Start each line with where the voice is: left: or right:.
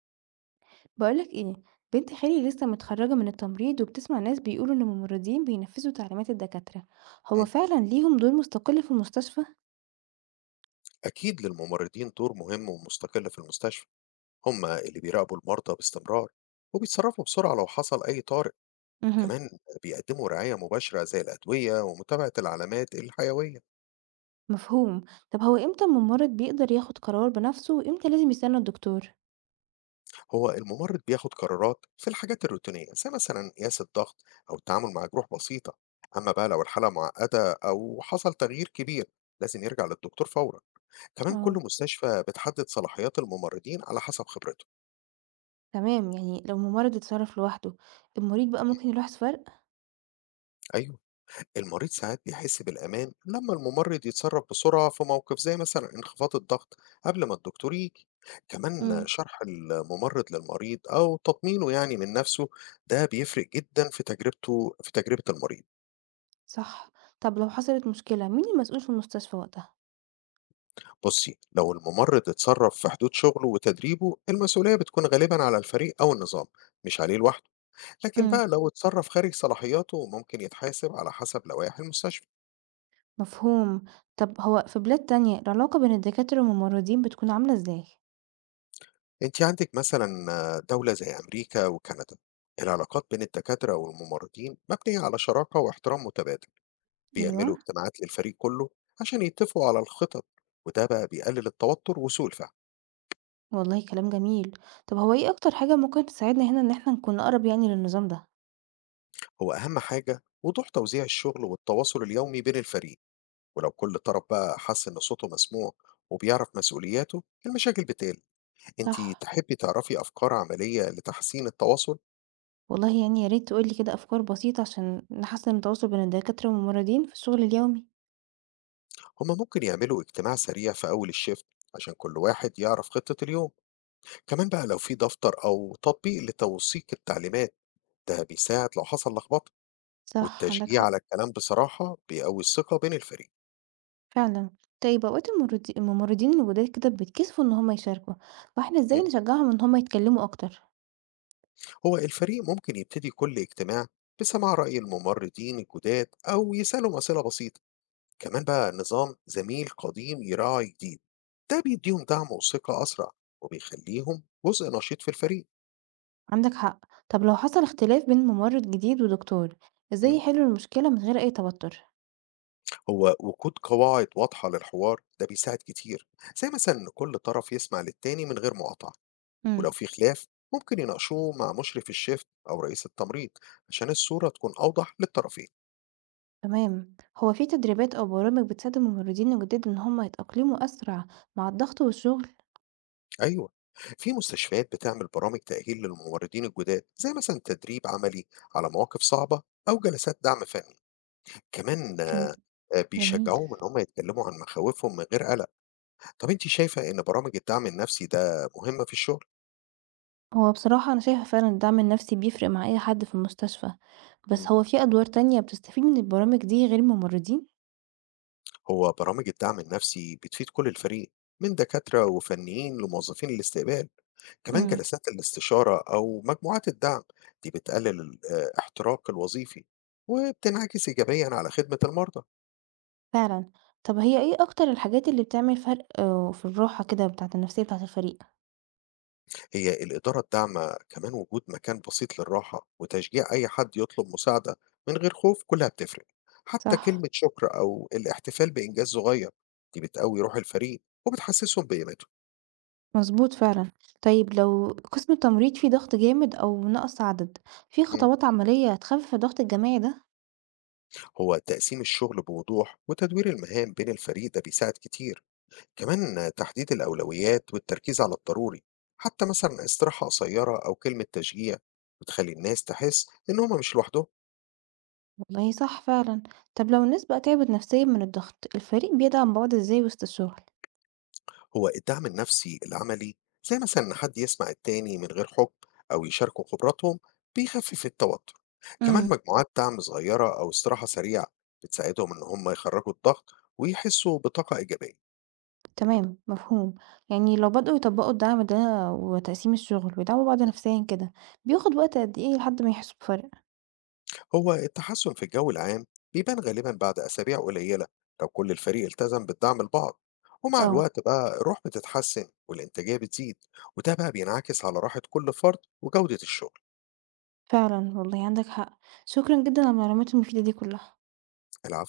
right: بقولك ايه، بنت خالي لسه متخرجة من التمريض وبتسمع ناس بيقولوا ان الممرضين بينفذوا تعليمات الدكاترة. هو
left: مم.
right: فعلا ليهم دور مستقل في المستشفى؟
left: أكيد للممرضين دور مهم ومستقل في المستشفى، هم اللي بيراقبوا المرضى باستمرار وبيتصرفوا بسرعة لو حصل أي طارئ.
right: امم.
left: كمان بيقدموا رعاية مباشرة زي الأدوية ومتابعة العلامات الحيوية.
right: مفهوم. طب هو امتى الممرض بيقدر ياخد قرار بنفسه وامتى لازم يستنى الدكتور؟
left: هو الممرض بياخد قرارات في الحاجات الروتينية زي مثلا قياس الضغط أو التعامل مع جروح بسيطة. أما بقى لو الحالة معقدة أو حصل تغيير كبير لازم يرجع للدكتور فورا. كمان كل
right: اه،
left: مستشفى بتحدد صلاحيات الممرضين على حسب خبرته.
right: تمام. يعني لو الممرض اتصرف لوحده المريض بقى
left: مم.
right: ممكن يلاحظ فرق؟
left: أيوه، المريض ساعات بيحس بالأمان لما الممرض يتصرف بسرعة في موقف زي مثلا انخفاض الضغط قبل ما الدكتور يجي. كمان
right: امم.
left: شرح الممرض للمريض أو تطمينه يعني من نفسه، ده بيفرق جدا في تجربة المريض.
right: صح. طب لو حصلت مشكلة مين المسؤول في المستشفى وقتها؟
left: بصي، لو الممرض اتصرف في حدود شغله وتدريبه المسؤولية بتكون غالبا على الفريق أو النظام، مش عليه لوحده. لكن بقى
right: امم.
left: لو اتصرف خارج صلاحياته ممكن يتحاسب على حسب لوائح المستشفى.
right: مفهوم. طب هو في بلاد تانية العلاقة بين الدكاترة والممرضين بتكون عاملة ازاي؟
left: أنتِ عندِك مثلًا دولة زي أمريكا وكندا، العلاقات بين الدكاترة والممرضين مبنية على شراكة واحترام متبادل،
right: ايوه.
left: بيعملوا اجتماعات للفريق كله عشان يتفقوا على الخطط، وده بقى بيقلل التوتر وسوء الفهم.
right: والله كلام جميل. طب هو إيه أكتر حاجة ممكن تساعدنا هنا إن إحنا نكون أقرب يعني للنظام ده؟
left: هو أهم حاجة وضوح توزيع الشغل والتواصل اليومي بين الفريق، ولو كل طرف بقى حس إن صوته مسموع وبيعرف مسؤولياته، المشاكل بتقل. أنتِ
right: صح،
left: تحبي تعرفي أفكار عملية لتحسين التواصل؟
right: والله يعني يا ريت تقول لي كده أفكار بسيطة عشان نحسن التواصل بين الدكاترة والممرضين في الشغل اليومي.
left: هم ممكن يعملوا اجتماع سريع في أول الshift عشان كل واحد يعرف خطة اليوم. كمان بقى لو في دفتر أو تطبيق لتوثيق التعليمات ده بيساعد لو حصل لخبطة.
right: صح، عندك
left: والتشجيع
right: حق.
left: على الكلام بصراحة بيقوي الثقة بين الفريق.
right: فعلا. طيب أوقات الممرضين الجداد كده بيتكسفوا إن هما يشاركوا، فإحنا
left: مم.
right: إزاي نشجعهم إن هما يتكلموا أكتر؟
left: هو الفريق ممكن يبتدي كل اجتماع بسماع رأي الممرضين الجداد أو يسألهم أسئلة بسيطة. كمان بقى نظام زميل قديم يراعي جديد، ده بيديهم دعم وثقة أسرع وبيخليهم جزء نشيط في الفريق.
right: عندك حق. طب لو حصل اختلاف بين ممرض جديد ودكتور، إزاي
left: مم.
right: يحلوا المشكلة من غير أي توتر؟
left: هو وجود قواعد واضحة للحوار ده بيساعد كتير، زي مثلا إن كل طرف يسمع للتاني من غير مقاطعة. ولو
right: مم.
left: في خلاف ممكن يناقشوه مع مشرف الشفت أو رئيس التمريض عشان الصورة تكون أوضح للطرفين.
right: تمام. هو في تدريبات أو برامج بتساعد الممرضين الجداد إن هم يتأقلموا أسرع مع الضغط والشغل؟
left: أيوة، في مستشفيات بتعمل برامج تأهيل للممرضين الجداد زي مثلا تدريب عملي على مواقف صعبة أو جلسات دعم فني. كمان
right: كم... جميل.
left: بيشجعوهم إن هم يتكلموا عن مخاوفهم من غير قلق. طب أنت شايفة إن برامج الدعم النفسي ده مهمة في الشغل؟
right: هو بصراحة أنا شايفة فعلا الدعم النفسي بيفرق مع أي حد في المستشفى،
left: مم.
right: بس هو في أدوار تانية بتستفيد من البرامج دي غير الممرضين؟
left: هو برامج الدعم النفسي بتفيد كل الفريق، من دكاترة وفنيين لموظفين الاستقبال. كمان
right: امم.
left: جلسات الاستشارة أو مجموعات الدعم دي بتقلل الاحتراق الوظيفي وبتنعكس إيجابيا على خدمة المرضى.
right: فعلا. طب هي إيه أكتر الحاجات اللي بتعمل فرق في الراحة كده بتاعة النفسية بتاعة الفريق؟
left: هي الإدارة الداعمة، كمان وجود مكان بسيط للراحة وتشجيع أي حد يطلب مساعدة من غير خوف، كلها بتفرق. حتى
right: صح.
left: كلمة شكر أو الاحتفال بإنجاز صغير دي بتقوي روح الفريق وبتحسسهم بقيمته.
right: مظبوط فعلا. طيب لو قسم التمريض فيه ضغط جامد أو نقص عدد، في
left: مم.
right: خطوات عملية تخفف الضغط الجماعي ده؟
left: هو تقسيم الشغل بوضوح وتدوير المهام بين الفريق ده بيساعد كتير. كمان تحديد الأولويات والتركيز على الضروري، حتى مثلا استراحة قصيرة أو كلمة تشجيع بتخلي الناس تحس إن هما مش لوحدهم.
right: والله صح فعلا. طب لو الناس بقى تعبت نفسيا من الضغط الفريق بيدعم بعض ازاي وسط الشغل؟
left: هو الدعم النفسي العملي، زي مثلا إن حد يسمع التاني من غير حكم أو يشاركوا خبراتهم، بيخفف التوتر. كمان
right: امم.
left: مجموعات دعم صغيرة أو استراحة سريعة بتساعدهم إن هما يخرجوا الضغط ويحسوا بطاقة إيجابية.
right: تمام، مفهوم. يعني لو بدأوا يطبقوا الدعم ده وتقسيم الشغل ويدعموا بعض نفسيا كده، بياخد وقت قد ايه لحد ما يحسوا بفرق؟
left: هو التحسن في الجو العام بيبان غالبا بعد أسابيع قليلة لو كل الفريق التزم بالدعم لبعض. ومع
right: اه،
left: الوقت بقى الروح بتتحسن والإنتاجية بتزيد، وده بقى بينعكس على راحة كل فرد وجودة الشغل
right: فعلا والله عندك حق. شكرا جدا على المعلومات المفيدة دي كلها.
left: العام.